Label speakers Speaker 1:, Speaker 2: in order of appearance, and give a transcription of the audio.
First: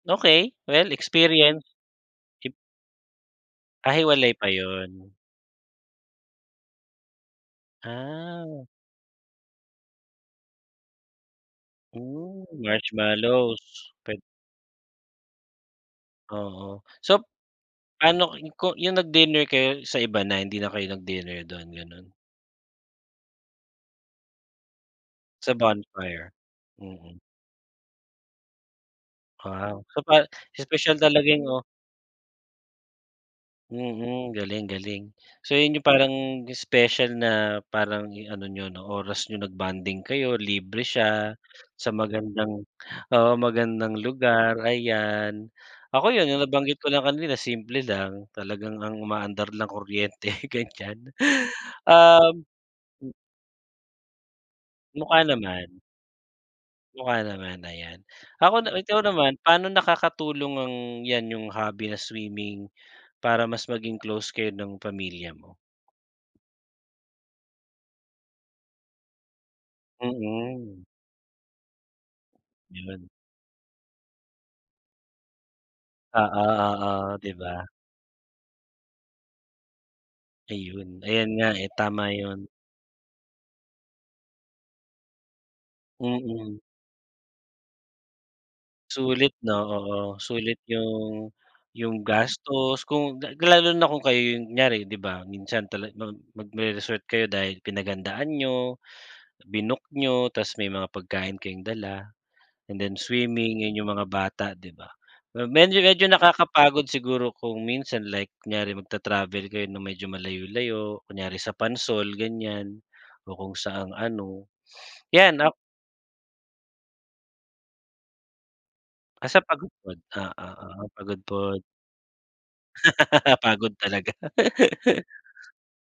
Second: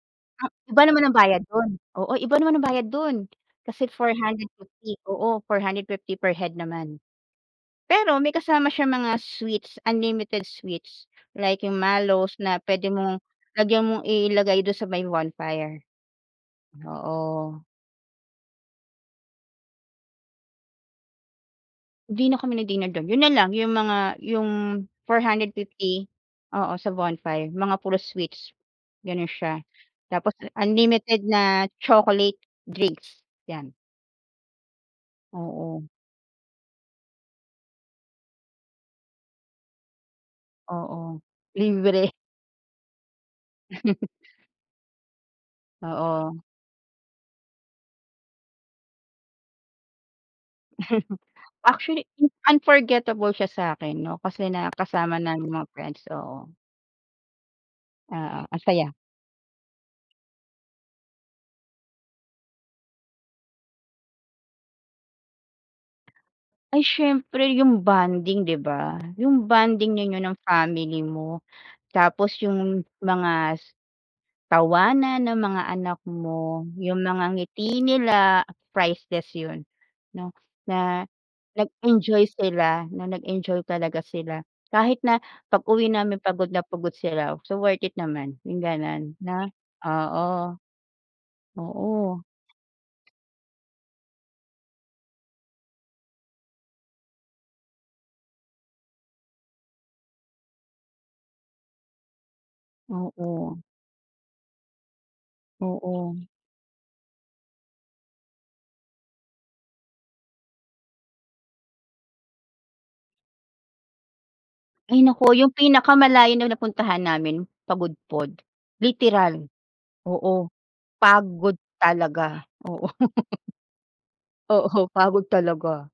Speaker 1: Ah,
Speaker 2: Okey,
Speaker 1: iba
Speaker 2: well,
Speaker 1: naman ang bayad
Speaker 2: experience.
Speaker 1: do'n. Oo iba
Speaker 2: Cheap
Speaker 1: naman ang bayad do'n kasi
Speaker 2: Ah,
Speaker 1: four
Speaker 2: hiwalay pa
Speaker 1: hundred fifty
Speaker 2: yun.
Speaker 1: Oo, ₱450 per head naman. Pero may
Speaker 2: Ah.
Speaker 1: kasama siyang mga sweets, unlimited sweets, like, yung mallows
Speaker 2: Ooh,
Speaker 1: na pwede mong lagyan
Speaker 2: marshmallows.
Speaker 1: mong
Speaker 2: Pwed
Speaker 1: ilagay do'n sa may bonfire.
Speaker 2: Oo. Sop
Speaker 1: Oo.
Speaker 2: ano ko yung nag-dinner kayo sa iba na, hindi na kayo nag-dinner do'n, gano'n?
Speaker 1: 'Di na kami nag-dinner do'n, yun na lang, yung mga yung four
Speaker 2: Sa
Speaker 1: hundred fifty
Speaker 2: bonfire.
Speaker 1: oo, sa
Speaker 2: Mm.
Speaker 1: bonfire, mga puro sweets, ganon siya.
Speaker 2: Wow, so pa
Speaker 1: Tapos
Speaker 2: espesyal
Speaker 1: unlimited
Speaker 2: talaga yung, oh.
Speaker 1: na chocolate drinks, 'yan.
Speaker 2: Mm, galing galing. So yun
Speaker 1: Oo.
Speaker 2: yung parang special na parang ano niyo 'no, oras niyo, nag-bonding kayo, libre
Speaker 1: Oo,
Speaker 2: siya, sa
Speaker 1: libre.
Speaker 2: magandang oo, magandang lugar, ayan. Ako, yun yung
Speaker 1: Oo.
Speaker 2: nabanggit ko lang kanila simple lang, talagang ang umaandar lang kuryente, ganyan.
Speaker 1: Actually, in
Speaker 2: Uhm mm.
Speaker 1: unforgettable siya sa'kin 'no, kasi
Speaker 2: Mukha
Speaker 1: nakasama namin yung mga
Speaker 2: naman.
Speaker 1: friends, oo.
Speaker 2: Mukha naman, ayan.
Speaker 1: Oo,
Speaker 2: Ako
Speaker 1: ang
Speaker 2: na
Speaker 1: saya.
Speaker 2: ikaw naman, paano nakakatulong ang 'yan, yung hobby na swimming, para mas maging close kayo ng pamilya mo?
Speaker 1: Ay, siyempre, yung bonding, 'di ba? Yung bonding ninyo ng
Speaker 2: Mm.
Speaker 1: family mo. Tapos yung
Speaker 2: Yun.
Speaker 1: mga s tawanan ng mga anak
Speaker 2: Oo,
Speaker 1: mo, yung
Speaker 2: oo,
Speaker 1: mga
Speaker 2: 'di ba?
Speaker 1: ngiti nila, priceless yun 'no, na,
Speaker 2: Ayun. Ayun nga, eh, tama
Speaker 1: nag-enjoy
Speaker 2: yun.
Speaker 1: sila, na nag-enjoy talaga sila. Kahit na pag-uwi namin pagod
Speaker 2: Mm.
Speaker 1: na pagod sila, so worth it naman, yung gano'n,
Speaker 2: Sulit,
Speaker 1: 'no?
Speaker 2: 'no? Oo,
Speaker 1: Oo.
Speaker 2: sulit yung yung
Speaker 1: Oo.
Speaker 2: gastos, kung lalo na kung kayo yung kunyari, 'di ba. Minsan talag mag magre-resort kayo dahil pinaghandaan niyo, binook niyo, tapos, may mga pagkain kayong dala and then
Speaker 1: Oo.
Speaker 2: swimming, yun yung mga bata, 'di ba. Medyo-medyo
Speaker 1: Oo.
Speaker 2: nakakapagod siguro kung minsan, like kunyari magta-travel kayo ng medyo malayu-layo, kunyari sa Pansol, ganyan. O kung saang ano,
Speaker 1: Ay naku,
Speaker 2: 'yan
Speaker 1: yung
Speaker 2: ok
Speaker 1: pinakamalayo na napuntahan namin, Pagudpod.
Speaker 2: Ah, sa
Speaker 1: Literal,
Speaker 2: Pagudpod, ah.
Speaker 1: oo.
Speaker 2: Oo,
Speaker 1: Pagod
Speaker 2: Pagudpod.
Speaker 1: talaga, oo.
Speaker 2: Pagod talaga.
Speaker 1: Oo, pagod talaga.